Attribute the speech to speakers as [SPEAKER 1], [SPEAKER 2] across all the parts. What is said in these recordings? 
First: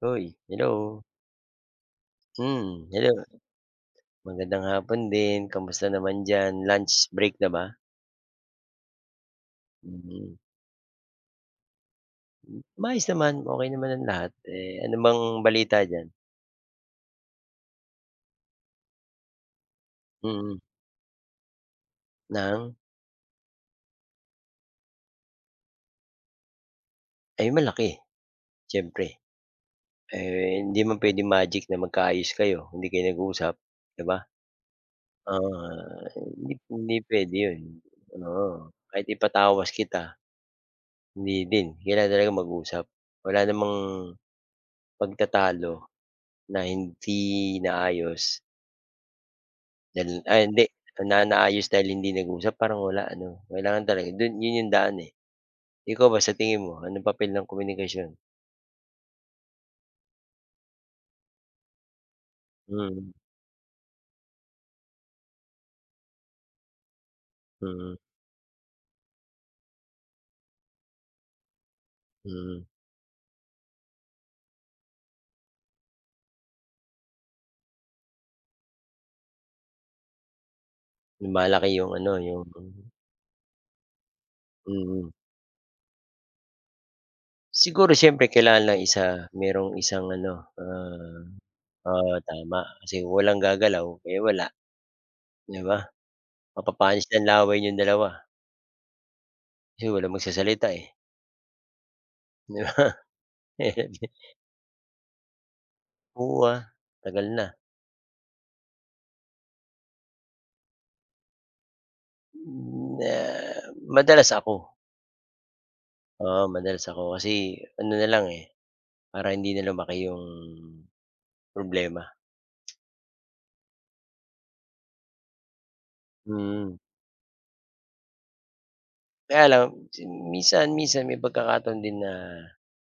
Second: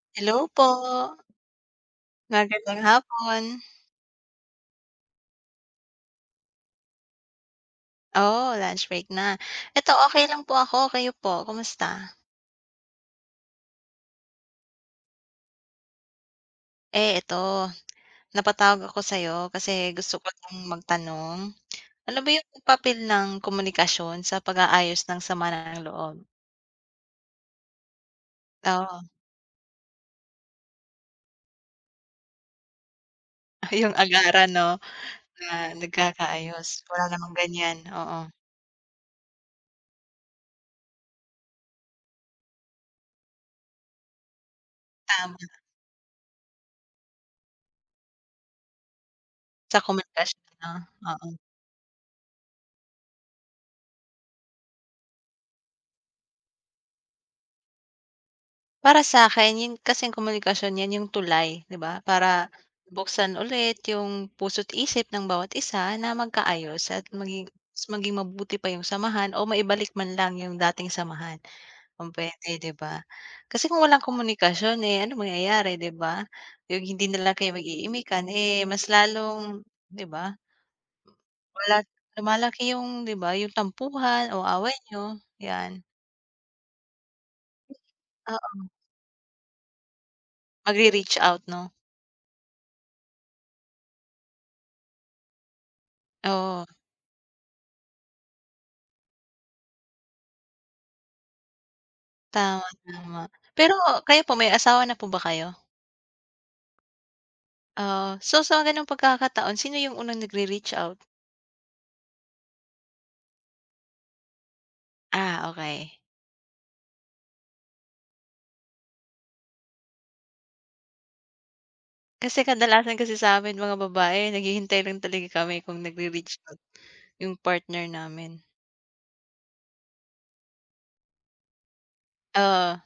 [SPEAKER 1] Hoy,
[SPEAKER 2] Hello po.
[SPEAKER 1] hello!
[SPEAKER 2] Magandang
[SPEAKER 1] Hmm, hello.
[SPEAKER 2] hapon.
[SPEAKER 1] Magandang hapon din. Kumusta naman diyan? Lunch break na ba?
[SPEAKER 2] Oo, lunch break na. Eto okey
[SPEAKER 1] Mhm.
[SPEAKER 2] lang po ako. Kayo po, kumusta?
[SPEAKER 1] Mm. Maayos naman, okey naman ang lahat. Eh, ano bang balita diyan?
[SPEAKER 2] Eh, eto, napatawag ako sayo kasi gusto ko
[SPEAKER 1] Mhm.
[SPEAKER 2] ng magtanong. Ano ba yung
[SPEAKER 1] Ng?
[SPEAKER 2] papel ng komunikasyon sa pag-aayos ng sama ng loob?
[SPEAKER 1] Ay malaki,
[SPEAKER 2] Oo.
[SPEAKER 1] siyempre. Eh, hindi man puwedeng magic na magkaayos kayo, hindi kayo nag-uusap,
[SPEAKER 2] Ay, yung
[SPEAKER 1] 'di ba?
[SPEAKER 2] agaran 'no?
[SPEAKER 1] Oo nga,
[SPEAKER 2] Na
[SPEAKER 1] eh, hindi
[SPEAKER 2] nagkakaayos,
[SPEAKER 1] hindi
[SPEAKER 2] wala
[SPEAKER 1] pwede
[SPEAKER 2] namang
[SPEAKER 1] yun,
[SPEAKER 2] ganyan, oo.
[SPEAKER 1] oo. Kahit ipatawas kita, hindi din. Kailangan talaga mag-usap, wala namang,
[SPEAKER 2] Tama.
[SPEAKER 1] pagtatalo na hindi naayos.
[SPEAKER 2] Sa
[SPEAKER 1] Dyan
[SPEAKER 2] komunikasyon
[SPEAKER 1] ay hindi.
[SPEAKER 2] 'no,
[SPEAKER 1] Na
[SPEAKER 2] oo.
[SPEAKER 1] naayos dahil hindi nag-usap? Parang wala ano? Kailangan talaga do'n 'yon 'yong daan eh. Ikaw ba sa tingin mo, anong papel ng komunikasyon?
[SPEAKER 2] Para sakin, yun kasing komunikasyon 'yan 'yong tulay, 'di ba? Para
[SPEAKER 1] Mhm.
[SPEAKER 2] buksan ulit 'yong puso't isip ng bawat isa na magkaayos at maging mas
[SPEAKER 1] Mhm
[SPEAKER 2] maging mabuti pa 'yong samahan o maibalik man lang 'yong dating samahan, kung puwede
[SPEAKER 1] Mm.
[SPEAKER 2] 'di ba? Kasi kung walang komunikasyon, eh, anong mangyayari 'di ba? Yung hindi na lang kayo mag-iimikan, eh, mas lalong 'di ba?
[SPEAKER 1] Lumalaki
[SPEAKER 2] Wala
[SPEAKER 1] yung ano, yung
[SPEAKER 2] lumalaki yung, 'di ba, yung tampuhan o away
[SPEAKER 1] Mhm.
[SPEAKER 2] niyo, yan.
[SPEAKER 1] Siguro siyempre kailangan
[SPEAKER 2] Oo.
[SPEAKER 1] lang isa mayro'ng isang ano,
[SPEAKER 2] Magre-reach
[SPEAKER 1] ah
[SPEAKER 2] out, 'no?
[SPEAKER 1] oo, tama. Kasi kung walang gagalaw, eh, wala. 'Di ba?
[SPEAKER 2] Oo.
[SPEAKER 1] Mapapanis lang laway niyong dalawa. Kasi walang magsasalita, eh. 'Di
[SPEAKER 2] Tama,
[SPEAKER 1] ba?
[SPEAKER 2] tama. Pero
[SPEAKER 1] Eh, di
[SPEAKER 2] kayo po may asawa na po ba kayo?
[SPEAKER 1] Oo, ah, tagal na.
[SPEAKER 2] Ah. So sa gano'ng pagkakataon sino 'yong unang nagre-reach out?
[SPEAKER 1] Hmm, ah, madalas ako.
[SPEAKER 2] Ah, okey.
[SPEAKER 1] Oo, madalas ako kasi ano na lang, eh, para hindi na lumaki 'yong problema.
[SPEAKER 2] Kasi kadalasan kasi sa'min mga babae, naghihintay rin talaga kami kung magre-reach out,
[SPEAKER 1] Mm.
[SPEAKER 2] 'yong partner namin.
[SPEAKER 1] Kaya lang [unintelligible] minsan minsan may pagkakataon din na,
[SPEAKER 2] Oo.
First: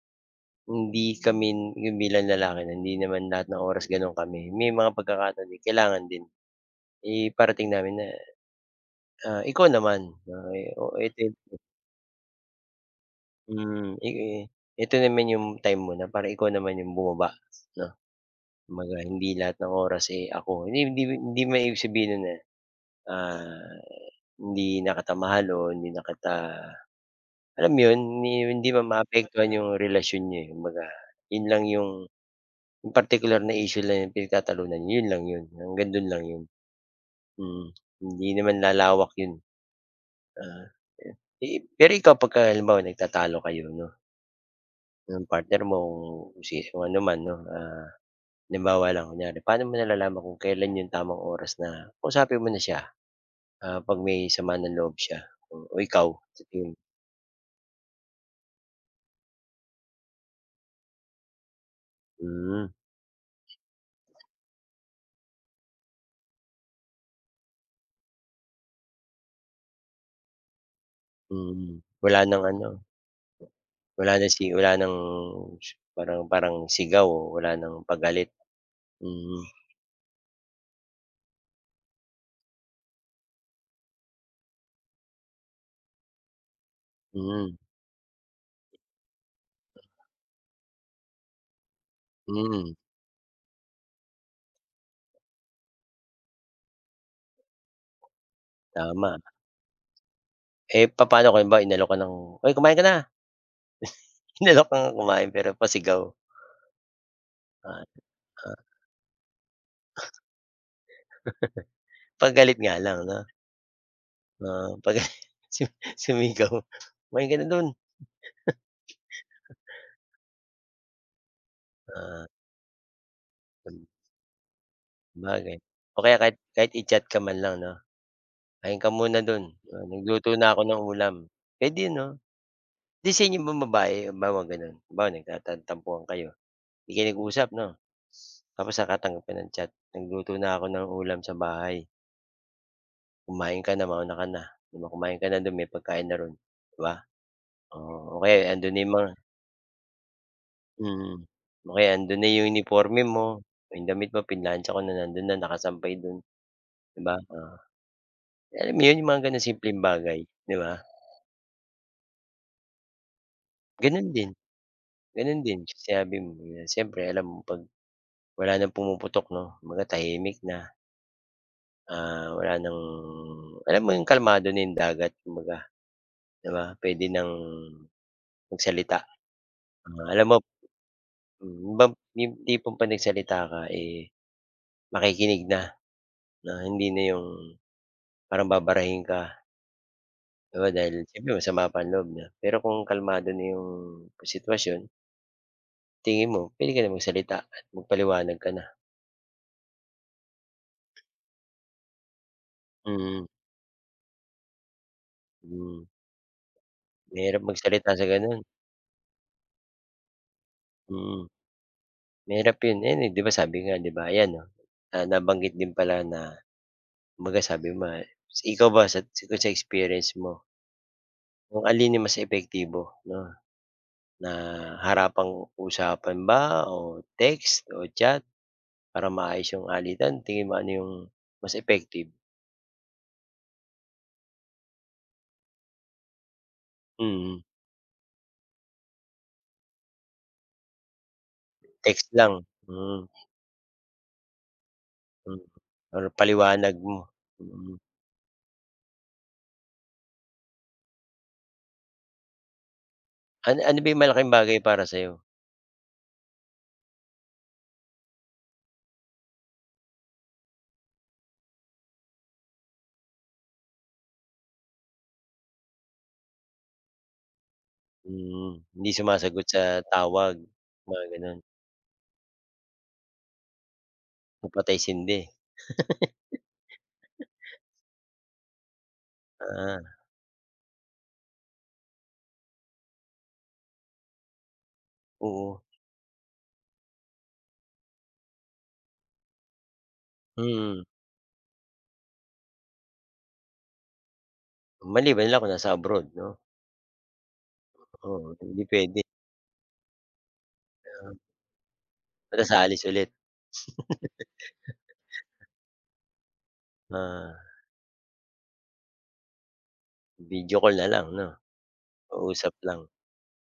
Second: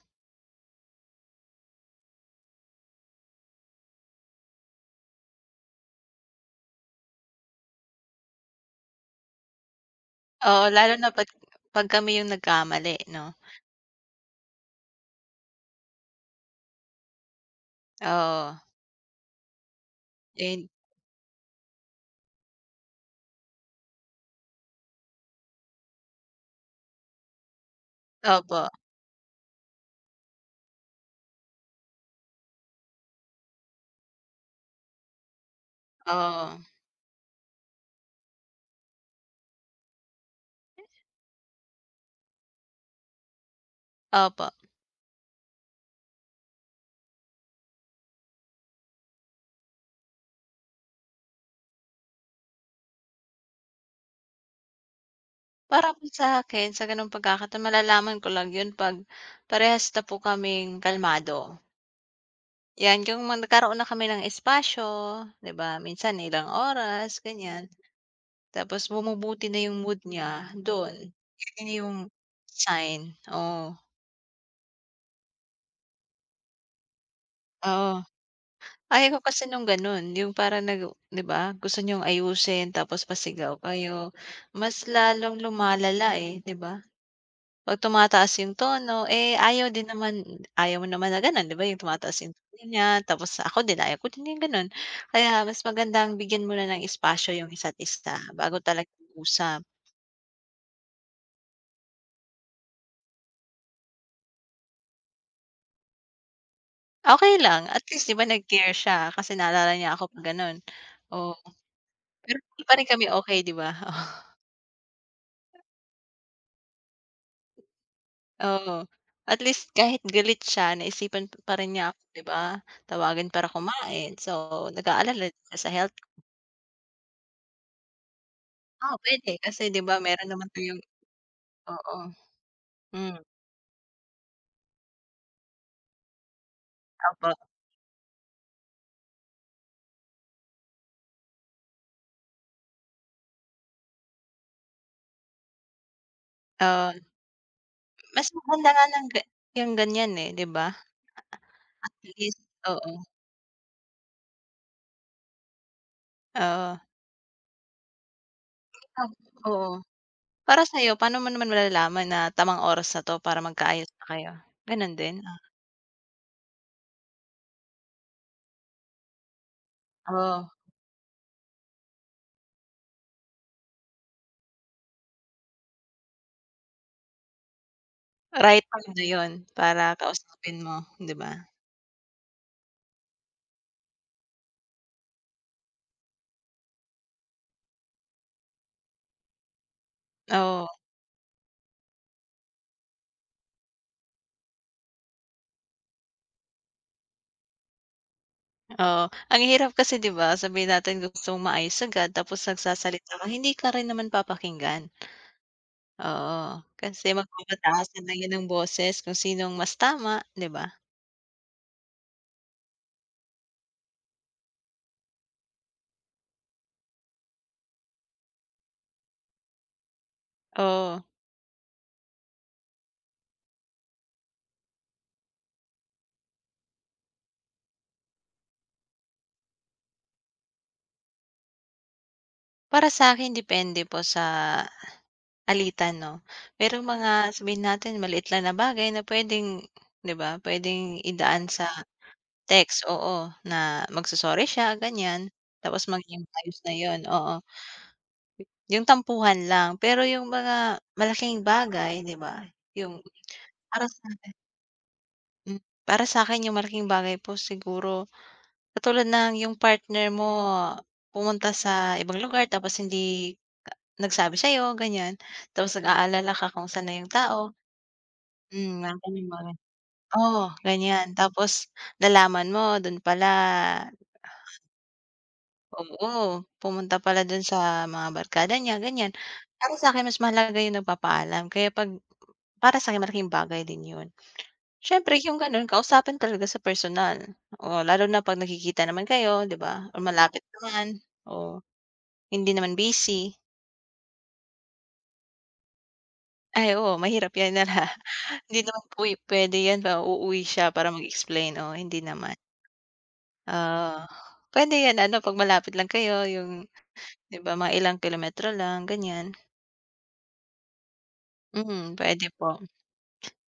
[SPEAKER 1] hindi kami n 'yong bilang lalaki na hindi naman lahat ng oras gano'n kami. May mga pagkakataon din kailangan din, iparating namin na, ah, ikaw naman. Ah,
[SPEAKER 2] Oo,
[SPEAKER 1] eh,
[SPEAKER 2] lalo
[SPEAKER 1] oh,
[SPEAKER 2] na
[SPEAKER 1] ito
[SPEAKER 2] 'pag
[SPEAKER 1] 'yong [unintelligible]
[SPEAKER 2] 'pag kami 'yong nagkamali, 'no?
[SPEAKER 1] Hmm, eh, ito naman 'yong time mo na para ikaw naman 'yong bumaba, 'no?
[SPEAKER 2] Oo.
[SPEAKER 1] Kumbaga hindi lahat ng oras, eh, ako.
[SPEAKER 2] And
[SPEAKER 1] Hindi man hindi man hindi naman ibig sabihin no'n na, ah, hindi na kita mahal o hindi na kita alam 'yon, hindi
[SPEAKER 2] Opo.
[SPEAKER 1] hindi man maapektuhan 'yong relasyon niyo, eh, kumbaga, 'yon lang 'yong 'yong partikular na issue lang 'yong pinagtatalunan, 'yon lang 'yon, hanggang do'n lang 'yon.
[SPEAKER 2] Oo.
[SPEAKER 1] Mm, hindi naman lalawak 'yon, eh. Ah, eh, eh, pero ikaw 'pagka halimbawa nagtatalo kayo, 'no
[SPEAKER 2] Opo.
[SPEAKER 1] Ng partner mo kung si kung ano man 'no. Ah, halimbawa lang kunyari, pa'no mo nalalaman kung kailan 'yong tamang oras na kausapin mo na siya? Ah, 'pag may sama ng loob siya o
[SPEAKER 2] Para po
[SPEAKER 1] ikaw,
[SPEAKER 2] sa
[SPEAKER 1] sa
[SPEAKER 2] akin
[SPEAKER 1] tingin mo?
[SPEAKER 2] sa ganong pagkakataon malalaman ko lang yun 'pag, parehas na po kaming kalmado.
[SPEAKER 1] Hmm.
[SPEAKER 2] 'Yan, yung mga nagkaroon na kami ng espasyo, 'di ba? Minsan ilang oras, ganyan. Tapos bumubuti na yung mood niya, du'n, 'yun na
[SPEAKER 1] Mhm,
[SPEAKER 2] yung
[SPEAKER 1] wala ng ano.
[SPEAKER 2] sign, oh.
[SPEAKER 1] Wala ng si wala ng parang parang sigaw o wala ng
[SPEAKER 2] Oo.
[SPEAKER 1] pagalit.
[SPEAKER 2] Ayaw ko
[SPEAKER 1] Mhm.
[SPEAKER 2] kasi nung ganon, yung parang nag u 'di ba? Gusto niyong ayusin tapos pasigaw kayo. Mas lalong lumalala, eh, 'di ba?
[SPEAKER 1] Mhm.
[SPEAKER 2] 'Pag tumataas yung tono, eh, ayaw din naman ayaw mo naman na ganon, 'di ba yung tumataas yung tono
[SPEAKER 1] Hmm.
[SPEAKER 2] niya, tapos ako din, ayaw ko din yung ganon. Kaya mas magandang bigyan muna ng espasyo yung isa't-isa bago talaga
[SPEAKER 1] Tama.
[SPEAKER 2] mag-usap.
[SPEAKER 1] Eh, papano, kung halimbawa inalok ka ng, "Hoy! kumain ka na!" Inalok ka ngang kumain pero pasigaw.
[SPEAKER 2] Okey lang, at
[SPEAKER 1] At
[SPEAKER 2] least 'di ba
[SPEAKER 1] ah
[SPEAKER 2] nag-care siya. Kasi naalala niya ako 'pag ganon, oo. Pero
[SPEAKER 1] 'Pagalit
[SPEAKER 2] hindi pa
[SPEAKER 1] nga
[SPEAKER 2] rin
[SPEAKER 1] lang
[SPEAKER 2] kami
[SPEAKER 1] 'no?
[SPEAKER 2] okey 'di ba, oh.
[SPEAKER 1] Oo, 'pagalit su sumigaw. "Kumain ka na dun!"
[SPEAKER 2] Oo, at least kahit galit siya naisipan pa rin niya ako 'di
[SPEAKER 1] Ah.
[SPEAKER 2] ba? Tawagin para
[SPEAKER 1] Hmm.
[SPEAKER 2] kumain, so nag-aalala rin sya
[SPEAKER 1] Sabagay,
[SPEAKER 2] sa health
[SPEAKER 1] o
[SPEAKER 2] ko.
[SPEAKER 1] kaya kahit kahit i-chat ka man lang 'no? "Kain ka
[SPEAKER 2] Oo,
[SPEAKER 1] muna
[SPEAKER 2] puwede,
[SPEAKER 1] do'n,
[SPEAKER 2] kasi 'di ba meron
[SPEAKER 1] nagluto na
[SPEAKER 2] naman
[SPEAKER 1] ako
[SPEAKER 2] kayong
[SPEAKER 1] ng ulam." Puwede
[SPEAKER 2] oo.
[SPEAKER 1] 'no? 'Di
[SPEAKER 2] Hmm.
[SPEAKER 1] sa inyo bang babae, halimbawa gano'n, halimbawa nagtantan tampuhan kayo, 'di kayo
[SPEAKER 2] Opo.
[SPEAKER 1] nag-usap 'no? Tapos nakatanggap ka ng chat, "Nagluto na ko ng ulam sa bahay." "Kumain ka na, mauna ka na." 'Di ba? "Kumain ka na do'n. May pagkain na ro'n." 'Di
[SPEAKER 2] Oo.
[SPEAKER 1] ba? Oo. O
[SPEAKER 2] Mas
[SPEAKER 1] kaya, 'yong,
[SPEAKER 2] maganda
[SPEAKER 1] "'Ando'n na
[SPEAKER 2] nga
[SPEAKER 1] 'yong
[SPEAKER 2] ng
[SPEAKER 1] mga"
[SPEAKER 2] ga 'yong ganiyan, eh, 'di ba?
[SPEAKER 1] Mm. O kaya
[SPEAKER 2] At
[SPEAKER 1] 'yong, "'Andoon na
[SPEAKER 2] least,
[SPEAKER 1] 'yong
[SPEAKER 2] oo.
[SPEAKER 1] uniporme mo. Ang damit mo pinlantsa ko na, nando'n na nakasampay do'n."
[SPEAKER 2] Oo.
[SPEAKER 1] 'Di ba? Oo. Eh, alam mo 'yon
[SPEAKER 2] Ah,
[SPEAKER 1] 'yong mga gano'ng simpleng
[SPEAKER 2] oo.
[SPEAKER 1] bagay, 'di
[SPEAKER 2] Para
[SPEAKER 1] ba?
[SPEAKER 2] sa'yo, pa'no mo naman malalaman na tamang oras na 'to para magkaayos na
[SPEAKER 1] Gano'n din.
[SPEAKER 2] kayo? Gano'n din? Ah.
[SPEAKER 1] Gano'n din, yung sinabi mo, eh, ah, siyempre alam mo 'pag, wala nang pumuputok, 'no? Kumbaga tahimik
[SPEAKER 2] Oh.
[SPEAKER 1] na. Ah, wala nang alam mo 'yong kalmado na dagat kumbaga. 'Di ba? Puwede nang
[SPEAKER 2] Right time
[SPEAKER 1] magsalita.
[SPEAKER 2] na 'yon para
[SPEAKER 1] Ah, alam mo
[SPEAKER 2] kausapin mo, 'di ba?
[SPEAKER 1] hmm, 'yon bang 'yong tipong 'pag nagsalita ka, eh, makikinig na, na hindi na 'yong, parang babarahin ka. 'Di ba
[SPEAKER 2] Oo.
[SPEAKER 1] dahil siyempre dahil masama pa ang loob niya, pero kung kalmado na 'yong sitwasyon tingin mo puwede ka na magsalita at magpaliwanag ka na.
[SPEAKER 2] Oo, ang hirap kasi, 'di ba? Sabihin natin gusto mong maayos agad, tapos nagsasalita
[SPEAKER 1] Mm.
[SPEAKER 2] ka hindi ka rin naman papakinggan.
[SPEAKER 1] Hmm.
[SPEAKER 2] Oo, kasi
[SPEAKER 1] Mahirap magsalita
[SPEAKER 2] magpapataasan
[SPEAKER 1] sa
[SPEAKER 2] na 'yan ng
[SPEAKER 1] gano'n.
[SPEAKER 2] boses kung sinong mas tama, 'di ba?
[SPEAKER 1] Mm. Mahirap 'yon. Eh, ni di ba sabi nga 'di ba, ayan, oh, ah, nabanggit din pala na, kumbaga sabi mo, ah ikaw ba sa kung sa experience mo
[SPEAKER 2] Oo.
[SPEAKER 1] Kung alin yung mas epektibo 'no? Na harapang-usapan ba, o text, o chat, para maayos yung alitan. Tingin mo, ano yung mas effective?
[SPEAKER 2] Para sa'kin depende po sa alitan 'no, pero mga
[SPEAKER 1] Mm.
[SPEAKER 2] sabihin natin maliit lang na bagay na pwedeng 'diba, pwedeng idaan sa
[SPEAKER 1] Text lang,
[SPEAKER 2] text,
[SPEAKER 1] mm.
[SPEAKER 2] oo, na magso-sorry siya ganyan,
[SPEAKER 1] Mm.
[SPEAKER 2] tapos
[SPEAKER 1] Or
[SPEAKER 2] maging ayos na
[SPEAKER 1] paliwanag mo,
[SPEAKER 2] yun, oo.
[SPEAKER 1] mm.
[SPEAKER 2] Yung tampuhan lang, pero yung mga malaking bagay, 'di ba? Yung
[SPEAKER 1] An ano ba
[SPEAKER 2] para
[SPEAKER 1] 'yong malaking
[SPEAKER 2] sa'kin
[SPEAKER 1] bagay para sa 'yo?
[SPEAKER 2] Para sa'kin yung malaking bagay po siguro, katulad ng yung partner mo, pumunta sa ibang lugar tapos hindi nagsabi sa'yo, ganyan. Tapos nag-aalala ka kung sa'n na yung tao.
[SPEAKER 1] Hmm.
[SPEAKER 2] Hmm,
[SPEAKER 1] Hindi
[SPEAKER 2] mga gano'ng
[SPEAKER 1] sumasagot
[SPEAKER 2] bagay.
[SPEAKER 1] sa tawag,
[SPEAKER 2] Oo,
[SPEAKER 1] mga
[SPEAKER 2] ganyan.
[SPEAKER 1] gano'n.
[SPEAKER 2] Tapos nalaman mo, dun pala.
[SPEAKER 1] Na patay-sindi.
[SPEAKER 2] Oo, pumunta pala dun sa mga barkada niya, ganyan. Para
[SPEAKER 1] Ah.
[SPEAKER 2] sakin mas mahalaga yung nagpapaalam, kaya 'pag para sakin malaking bagay din yun. Siyempre yung
[SPEAKER 1] Oo.
[SPEAKER 2] gano'n, kausapin talaga sa personal o lalo na pag nagkikita naman kayo diba o malapit
[SPEAKER 1] Mm.
[SPEAKER 2] naman. Oh. Hindi naman busy.
[SPEAKER 1] Maliban na lang kung nasa abroad, 'no?
[SPEAKER 2] Ay, oo, mahirap 'yan na na
[SPEAKER 1] Oo,
[SPEAKER 2] hindi
[SPEAKER 1] hindi
[SPEAKER 2] naman
[SPEAKER 1] puwede.
[SPEAKER 2] puwi puwede 'yan na uuwi siya para
[SPEAKER 1] Kaya
[SPEAKER 2] mag-explain. Oo, hindi naman.
[SPEAKER 1] Tapos aalis ulit.
[SPEAKER 2] Oo, puwede 'yon ano, 'pag malapit lang kayo, 'yong
[SPEAKER 1] Ah.
[SPEAKER 2] 'di ba, mga ilang kilometro lang, ganiyan.
[SPEAKER 1] Video call na lang, 'no.
[SPEAKER 2] Mhm, puwede
[SPEAKER 1] Kausap
[SPEAKER 2] po.
[SPEAKER 1] lang.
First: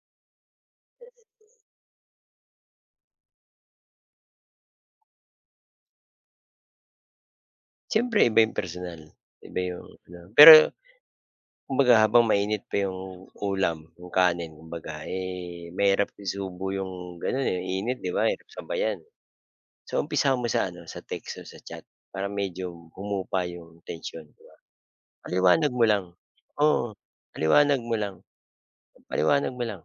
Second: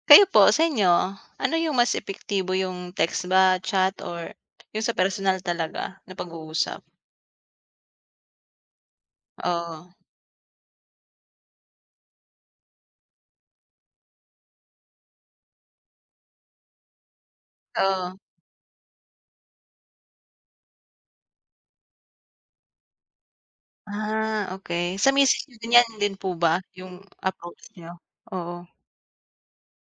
[SPEAKER 2] Kayo po, sa inyo, ano 'yong mas epektibo, 'yong text ba, chat or 'yong sa personal talaga na pag-uusap?
[SPEAKER 1] Siyempre iba 'yong personal, iba 'yong
[SPEAKER 2] Oo.
[SPEAKER 1] ano. Pero, kumbaga habang mainit pa 'yong ulam, 'yong kanin, kumbaga, eh, mahirap isubo 'yong gano'n, eh, init, 'di
[SPEAKER 2] Oo.
[SPEAKER 1] ba? Mahirap sabayan. So umpisahan mo sa, ano, sa text o sa chat, para medyo humupa 'yong tensyon, 'di
[SPEAKER 2] Ah,
[SPEAKER 1] ba?
[SPEAKER 2] okey. Sa misis nyo
[SPEAKER 1] Paliwanag
[SPEAKER 2] din
[SPEAKER 1] mo
[SPEAKER 2] yan
[SPEAKER 1] lang,
[SPEAKER 2] din po ba
[SPEAKER 1] oo,
[SPEAKER 2] 'yong approach
[SPEAKER 1] paliwanag
[SPEAKER 2] niyo?
[SPEAKER 1] mo lang.
[SPEAKER 2] Oo.
[SPEAKER 1] Paliwanag mo lang.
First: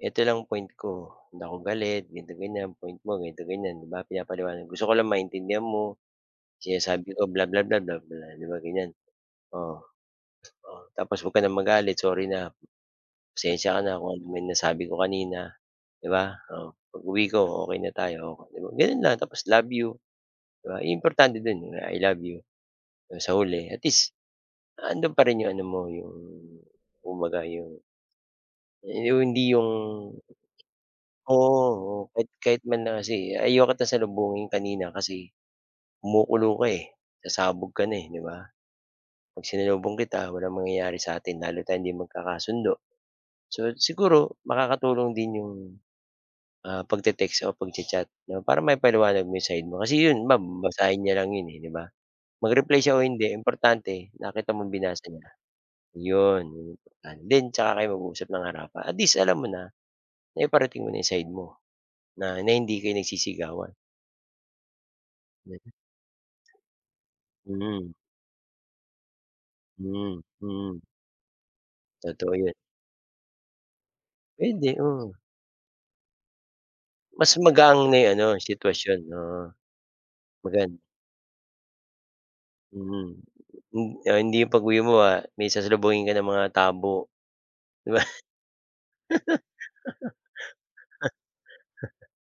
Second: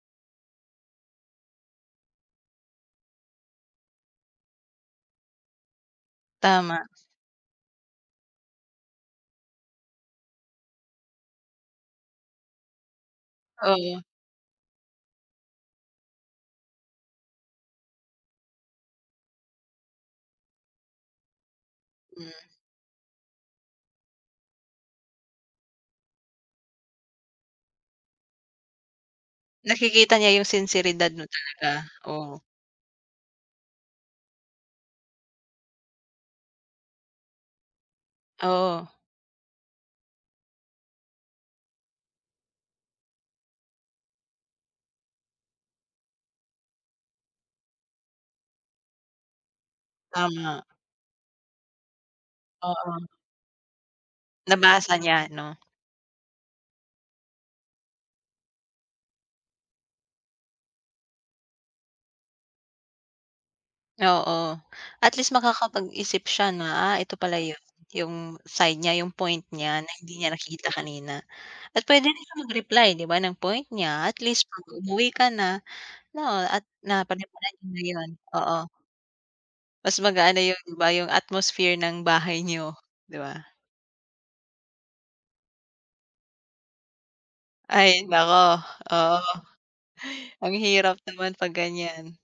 [SPEAKER 1] "Ito lang point ko. Hindi ako galit, ganito, ganiyan. Point mo, ganito, ganiyan." 'Di ba? Pinapaliwanag. "Gusto ko lang maintindihan mo,
[SPEAKER 2] Tama.
[SPEAKER 1] sinasabi ko, blah, blah, blah, blah, blah." 'Di ba, ganiyan. Oo. Tapos, "Huwag ka nang magalit. Sorry na. Pasensiya ka na
[SPEAKER 2] Oo.
[SPEAKER 1] kung ano man nasabi ko kanina." 'Di ba, oh, "Pag-uwi ko, okey na tayo." 'Di ba, gano'n lang tapos, "love you." 'Di ba? Iyon importante do'n, eh, "I I love
[SPEAKER 2] Hmm.
[SPEAKER 1] you" do'n sa huli. At least 'andoon pa rin 'yong ano mo 'yong, kumbaga, 'yong yong hindi 'yong
[SPEAKER 2] Nakikita niya 'yong sinseridad mo
[SPEAKER 1] Oo,
[SPEAKER 2] talaga,
[SPEAKER 1] oo, kahit
[SPEAKER 2] oo.
[SPEAKER 1] kahit man lang kasi, "Ayaw kita salubungin kanina kasi, kumukulo ka, eh, sasabog ka na, eh, 'di ba?
[SPEAKER 2] Oo.
[SPEAKER 1] 'Pag sinalubong kita, walang mangyayari sa'tin. Lalo tayong hindi magkakasundo." So, siguro makakatulong din 'yong, ah, pagte-text o pagcha-chat, 'no, para maipaliwanag mo 'yong side mo. Kasi 'yon, mab
[SPEAKER 2] Tama.
[SPEAKER 1] babasahin niya lang 'yon, eh, 'di ba? Mag-reply siya o
[SPEAKER 2] Oo.
[SPEAKER 1] hindi importante nakita mong
[SPEAKER 2] Nabasa
[SPEAKER 1] binasa niya.
[SPEAKER 2] niya, 'no?
[SPEAKER 1] Yon, yon yung importante, then 'tsaka kayo mag-uusap ng harapan. At least alam mo na, naiparating mo na 'yong side mo, na na hindi kayo nagsisigawan.
[SPEAKER 2] Oo. At least
[SPEAKER 1] [unintelligible]
[SPEAKER 2] makakapag-isip siya na, "ah, ito pala 'yon,"
[SPEAKER 1] Mhm.
[SPEAKER 2] 'yong side niya, 'yong point niya na
[SPEAKER 1] Mm,
[SPEAKER 2] hindi niya nakikita
[SPEAKER 1] hmm.
[SPEAKER 2] kanina. At puwede din
[SPEAKER 1] Totoo
[SPEAKER 2] siya
[SPEAKER 1] 'yon.
[SPEAKER 2] mag-reply, 'di ba, ng point niya. At least 'pag
[SPEAKER 1] Pwede, oo.
[SPEAKER 2] umuwi ka na, 'no, at na
[SPEAKER 1] Mas
[SPEAKER 2] panimulan nyo na
[SPEAKER 1] magaang na
[SPEAKER 2] yon,
[SPEAKER 1] ano
[SPEAKER 2] oo.
[SPEAKER 1] sitwasyon, oo.
[SPEAKER 2] Mas magaan na 'yon
[SPEAKER 1] Magaan.
[SPEAKER 2] 'ba, 'yong atmosphere ng bahay niyo,
[SPEAKER 1] Mm.
[SPEAKER 2] 'di ba?
[SPEAKER 1] Hin oh, hindi 'yong pag-uwi mo, ah, may sasalubungin ka na mga tabo, 'di ba?
[SPEAKER 2] Ay, naku, oo. Ang hirap naman 'pag ganiyan.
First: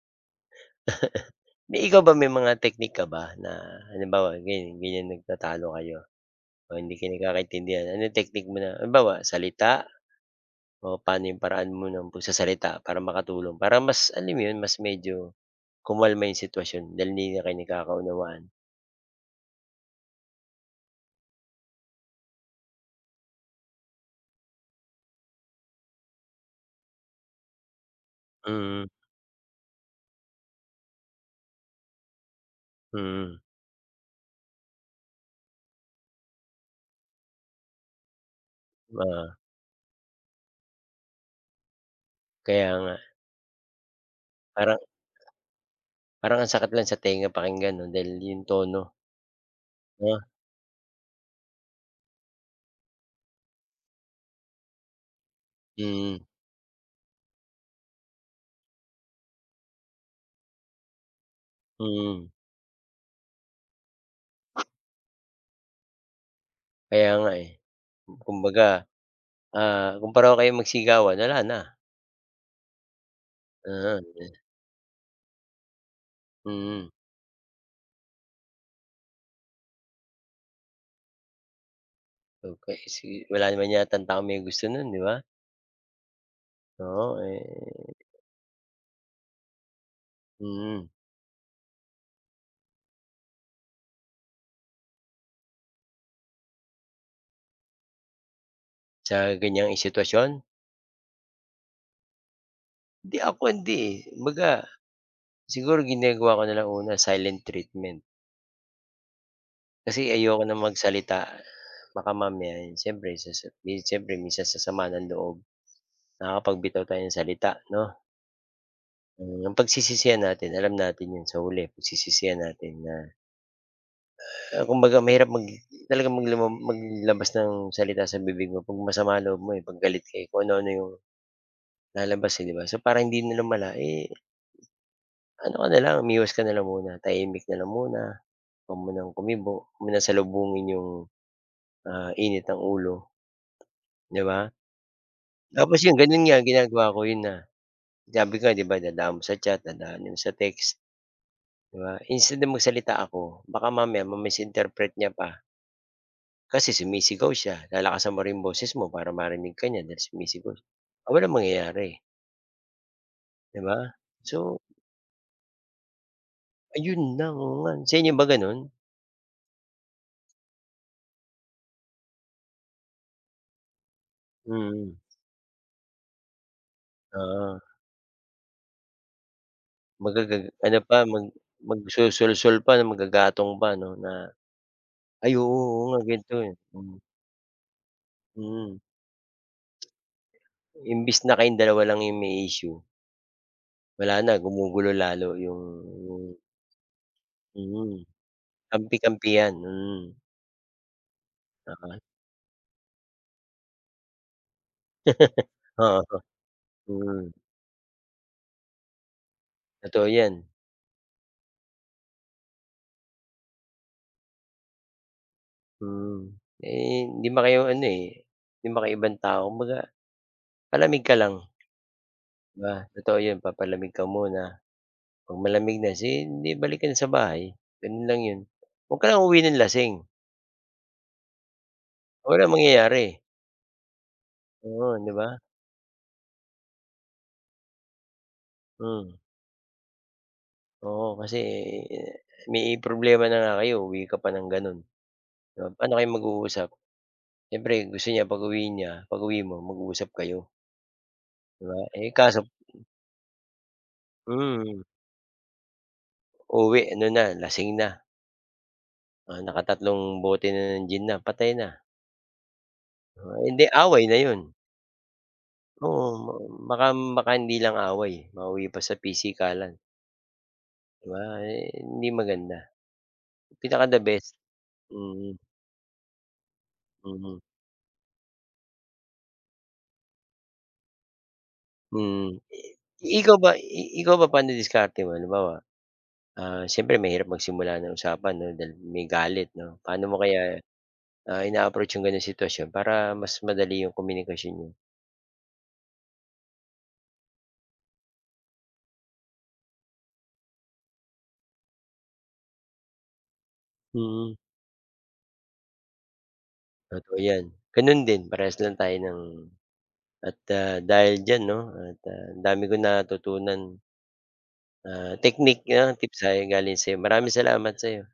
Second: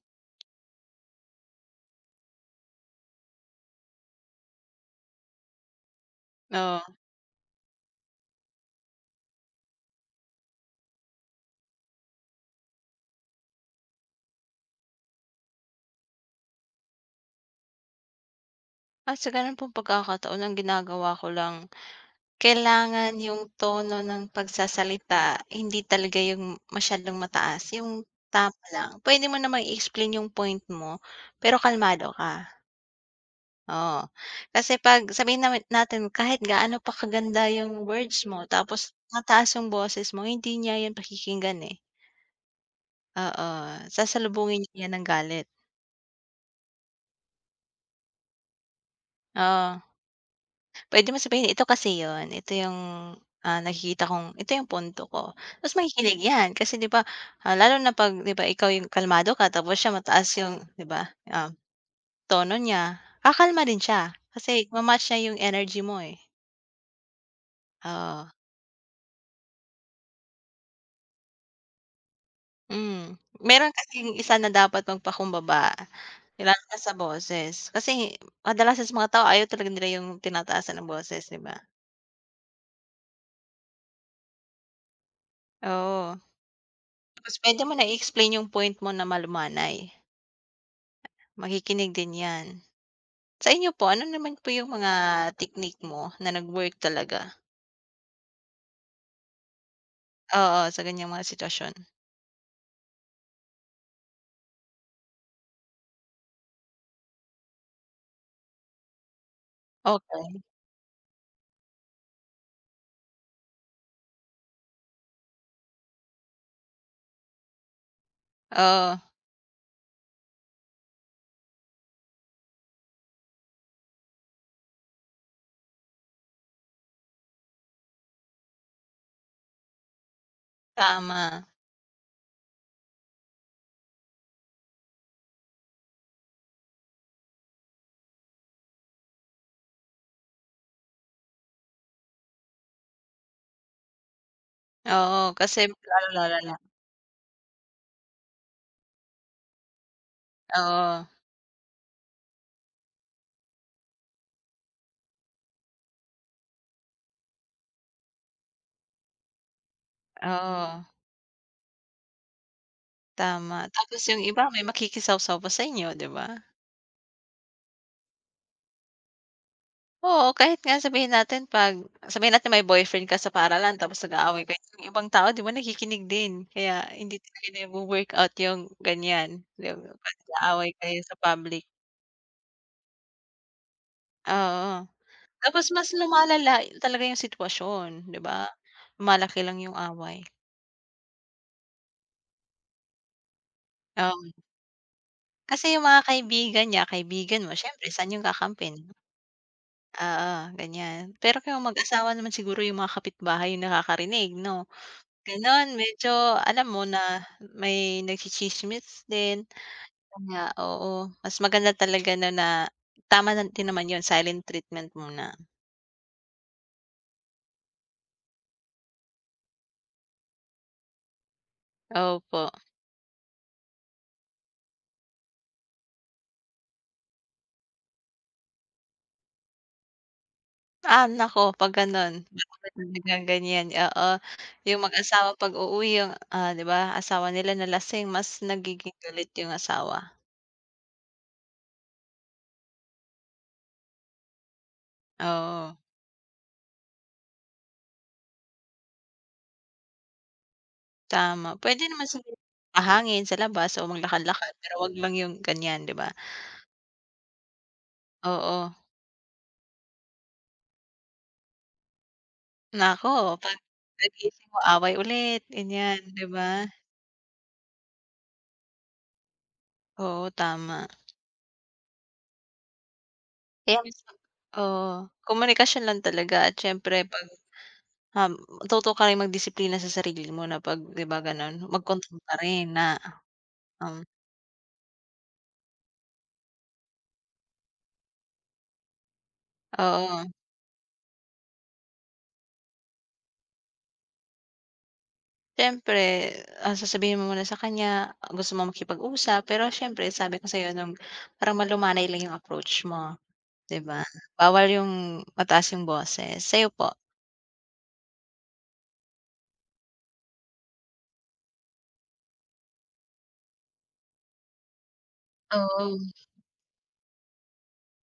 [SPEAKER 1] May ikaw ba may mga technique ka ba na, halimbawa, ganiyan ganiyan nagtatalo kayo o hindi
[SPEAKER 2] Oo.
[SPEAKER 1] kayo nagkakaintindihan. Ano technique mo na halimbawa, salita o pa'no 'yong paraan mo ng pagsasalita para makatulong, para mas alam mo 'yon, mas medyo kumalma 'yong sitwasyon, dahil hindi na kayo nagkakaunawaan?
[SPEAKER 2] Ah, sa ganun pong pagkakataon ang ginagawa ko lang, kailangan yung tono ng pagsasalita hindi talaga yung masyadong mataas yung tama
[SPEAKER 1] Mhm.
[SPEAKER 2] lang. Pwede mo namang i-explain yung point mo, pero kalmado ka.
[SPEAKER 1] Mhm.
[SPEAKER 2] Oo, kasi 'pag sabihin na [unintelligible] natin kahit gaano pa kaganda yung words mo, tapos
[SPEAKER 1] Oo.
[SPEAKER 2] mataas yung boses mo hindi niya yung pakikinggan, eh.
[SPEAKER 1] Kaya nga.
[SPEAKER 2] Oo, sasalubungin
[SPEAKER 1] Parang
[SPEAKER 2] nya yan ng galit.
[SPEAKER 1] Parang ang sakit lang sa tenga pakinggan 'no? Dahil 'yong tono.
[SPEAKER 2] Oo.
[SPEAKER 1] Oh.
[SPEAKER 2] Pwede mo sabihin, "Ito kasi yun, ito yung, ah, nakikita kong ito yung punto ko." Mas makikinig
[SPEAKER 1] Mhm.
[SPEAKER 2] yan. Kasi 'di ba ah, lalo na 'pag 'di ba Ikaw yung kalmado ka tapos siya mataas yung 'di ba yung,
[SPEAKER 1] Mhm.
[SPEAKER 2] tono niya, kakalma rin siya, kasi ma-match niya yung energy mo, eh.
[SPEAKER 1] Kaya nga eh,
[SPEAKER 2] Oo.
[SPEAKER 1] kumbaga, ah, kung pareho kayong magsigawan, wala na.
[SPEAKER 2] Mhm, meron kasing isa
[SPEAKER 1] [unintelligible]
[SPEAKER 2] na dapat magpakumbaba, kailangan
[SPEAKER 1] Mhm.
[SPEAKER 2] sa boses. Kasi, madalas kasi sa mga tao ayaw talaga nila yung tinataasan ng boses 'di ba?
[SPEAKER 1] Okey, sige wala naman yatang taong may gusto no'n, 'di ba?
[SPEAKER 2] Oo.
[SPEAKER 1] Oo,
[SPEAKER 2] Tapos puwede mo na
[SPEAKER 1] eh
[SPEAKER 2] i-explain 'yong point mo na malumanay.
[SPEAKER 1] Mm.
[SPEAKER 2] Makikinig din 'yan. Sa inyo po, ano naman po 'yong mga technique mo na nag-work talaga?
[SPEAKER 1] Sa ganiyang i sitwasyon.
[SPEAKER 2] Oo, sa ganiyang mga sitwasyon.
[SPEAKER 1] Hindi, ako hindi, eh. Kumbaga, siguro ginagawa ko na lang una silent treatment. Kasi ayoko
[SPEAKER 2] Okey.
[SPEAKER 1] nang magsalita. Baka mamaya, 'yon siyempre, sasa mi siyempre minsan sasama ng loob, nakakapagbitaw tayo ng salita, 'no?
[SPEAKER 2] Oo.
[SPEAKER 1] Eh, 'yong pagsisisihan natin alam natin 'yon, sa huli pagsisisihan natin na, kumbaga mahirap mag talaga maglamang maglabas ng salita sa bibig mo 'pag masama ang loob mo, eh, 'pag galit ka, eh. Kung ano-ano 'yong
[SPEAKER 2] Tama.
[SPEAKER 1] lalabas, eh, 'di ba? So para hindi na lumala, eh ano ka na lang, umiwas ka na lang muna. Tahimik na lang muna. Huwag munang kumibo. Huwag mo nang salubungin 'yong, ah, init ng ulo, 'di ba?
[SPEAKER 2] Oo, kasi
[SPEAKER 1] Tapos 'yon,
[SPEAKER 2] lalong
[SPEAKER 1] gano'n nga
[SPEAKER 2] lalala.
[SPEAKER 1] ginagawa ko, 'yon na. Ang sabi ko, 'di ba, dadaan mo sa chat, dadaan mo sa text,
[SPEAKER 2] Oo.
[SPEAKER 1] 'di ba? Instead na magsalita ako, baka mamaya ma misinterpret niya pa. Kasi sumisigaw siya, lalakasan mo rin yung boses mo, para marinig ka niya, dahil sumisigaw siya.
[SPEAKER 2] Oo.
[SPEAKER 1] Ah, walang mangyayari. 'Di
[SPEAKER 2] Tama.
[SPEAKER 1] ba?
[SPEAKER 2] Tapos yung iba,
[SPEAKER 1] So
[SPEAKER 2] may makikisawsaw pa sa inyo, 'di ba?
[SPEAKER 1] Ayun lang, oo nga 'no, sa inyo ba gano'n?
[SPEAKER 2] Oo, kahit nga sabihin natin, 'pag sabihin natin, may boyfriend ka sa paaralan, tapos nag-aaway kayo, yung
[SPEAKER 1] Mm.
[SPEAKER 2] ibang tao, 'di ba, nakikinig din, kaya hindi
[SPEAKER 1] Oo.
[SPEAKER 2] din nagwo-workout yung ganyan, yung 'pag
[SPEAKER 1] Magagag
[SPEAKER 2] nag-aaway
[SPEAKER 1] ano
[SPEAKER 2] kayo
[SPEAKER 1] pa,
[SPEAKER 2] sa
[SPEAKER 1] mag
[SPEAKER 2] public.
[SPEAKER 1] magsusulsol pa na maggagatong pa, 'no, na
[SPEAKER 2] Oo.
[SPEAKER 1] ay, oo,
[SPEAKER 2] Tapos
[SPEAKER 1] oo
[SPEAKER 2] mas
[SPEAKER 1] nga, gan'to yan,
[SPEAKER 2] lumalala
[SPEAKER 1] hmm.
[SPEAKER 2] talaga yung sitwasyon, 'di ba?
[SPEAKER 1] Hmm.
[SPEAKER 2] Lumalaki lang yung away.
[SPEAKER 1] Imbes na kayong dalawa lang yung may issue wala na,
[SPEAKER 2] Oo.
[SPEAKER 1] gumugulo lalo yung
[SPEAKER 2] Kasi yung mga
[SPEAKER 1] yung
[SPEAKER 2] kaibigan niya, kaibigan mo, siyempre
[SPEAKER 1] Hmm,
[SPEAKER 2] saan yung kakampihan.
[SPEAKER 1] kampi-kampihan, hmm.
[SPEAKER 2] Oo, ganyan, pero kung
[SPEAKER 1] Na kay
[SPEAKER 2] mag-asawa naman siguro, yung mga kapitbahay yung nakakarinig, 'no? Gano'n,
[SPEAKER 1] Oo,
[SPEAKER 2] medyo, alam mo na
[SPEAKER 1] hmm.
[SPEAKER 2] may nagtsitsismis din.
[SPEAKER 1] Totoo
[SPEAKER 2] 'Yon nga,
[SPEAKER 1] 'yan.
[SPEAKER 2] oo, mas maganda talaga, 'no, na tama na din naman 'yon, silent treatment muna.
[SPEAKER 1] Hmm, eh, hindi 'man kayo ano, eh, 'di 'man kayo ibang tao, kumbaga, palamig ka lang.
[SPEAKER 2] Opo.
[SPEAKER 1] 'Di ba? Totoo 'yon, papalamig ka muna, 'pag malamig na, sin 'di balik ka na sa bahay, gano'n lang 'yon. Huwag ka lang uuwi ng lasing.
[SPEAKER 2] Ah, naku 'pag ganun,
[SPEAKER 1] Walang
[SPEAKER 2] [unintelligible]
[SPEAKER 1] mangyayari.
[SPEAKER 2] ng ganyan oo,' yung
[SPEAKER 1] Oo, 'di
[SPEAKER 2] mag-asawa
[SPEAKER 1] ba?
[SPEAKER 2] pag-uuwi 'yun, ah, 'di ba, asawa nila na lasing mas nagiging
[SPEAKER 1] Hmm.
[SPEAKER 2] galit yung asawa.
[SPEAKER 1] Oo, kasi may problema na nga kayo uuwi ka pa ng gano'n. Oh,
[SPEAKER 2] Oo.
[SPEAKER 1] pa'no kayo mag-uusap, siyempre gusto niya pag-uwi niya, pag-uwi mo, mag-uusap kayo.
[SPEAKER 2] Tama,
[SPEAKER 1] 'Di ba,
[SPEAKER 2] pwede naman
[SPEAKER 1] eh,
[SPEAKER 2] siguro
[SPEAKER 1] kaso.
[SPEAKER 2] magpahangin sa labas, o maglakad-lakad pero
[SPEAKER 1] Hmm.
[SPEAKER 2] 'wag lang yun ganyan, 'di ba?
[SPEAKER 1] Uuwi ano na, lasing na.
[SPEAKER 2] Oo.
[SPEAKER 1] Naka-3 bote na ng gin na, patay na.
[SPEAKER 2] Naku,
[SPEAKER 1] Ah, hindi away na 'yon.
[SPEAKER 2] pagkagising mo away ulit ganyan,
[SPEAKER 1] Oo,
[SPEAKER 2] 'di ba?
[SPEAKER 1] ma baka baka hindi lang away, eh, mauwi pa sa pisikalan.
[SPEAKER 2] Oo tama.
[SPEAKER 1] 'Di ba, eh, hindi maganda,
[SPEAKER 2] Kaya
[SPEAKER 1] pinaka the
[SPEAKER 2] mas mag
[SPEAKER 1] best
[SPEAKER 2] Oo,
[SPEAKER 1] hmm.
[SPEAKER 2] komunikasyon lang talaga at syempre 'pag,
[SPEAKER 1] Mhm.
[SPEAKER 2] um, matuto ka ring magdisiplina sa sarili mo na, 'pag 'di ba, ganon? Magkontol pa
[SPEAKER 1] Mm,
[SPEAKER 2] rin na,
[SPEAKER 1] i ikaw ba i
[SPEAKER 2] um.
[SPEAKER 1] ikaw ba pa'no diskarte mo halimbawa, ah, siyempre mahirap magsimula ng usapan 'no, dahil may galit 'no, paano mo
[SPEAKER 2] Oo.
[SPEAKER 1] kaya, ah, ina-approach 'yong gano'ng sitwasyon para mas madali 'komunikasyon niyo?
[SPEAKER 2] Siyempre, ah, sasabihin mo muna sa kanya, gusto mong makipag-usap, pero syempre sabi ko sa'yo 'no, parang malumanay lang yung approach mo, 'di ba?
[SPEAKER 1] Mm.
[SPEAKER 2] Bawal 'yung mataas 'yung boses sa'yo po?
[SPEAKER 1] Totoo, 'yan gano'n din, parehas lang tayo ng at, ah, dahil diyan 'no, at, ah, ang dami kong natutunan. Ah, technique 'yan
[SPEAKER 2] Oo.
[SPEAKER 1] tips, sa galing sa'yo, maraming salamat sa'yo.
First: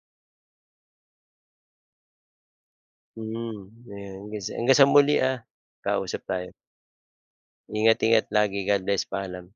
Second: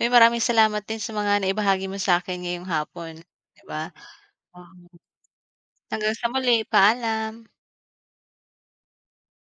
[SPEAKER 2] Ay, maraming salamat 'din sa mga naibahagi mo sa'kin ngayong hapon, di
[SPEAKER 1] Hmm,
[SPEAKER 2] ba?
[SPEAKER 1] ge, hanggan sa hanggang sa
[SPEAKER 2] Um.
[SPEAKER 1] muli, ah,
[SPEAKER 2] Hanggang
[SPEAKER 1] kausap
[SPEAKER 2] sa
[SPEAKER 1] tayo.
[SPEAKER 2] muli paalam.
[SPEAKER 1] Ingat-ingat lagi, Godbless, paalam.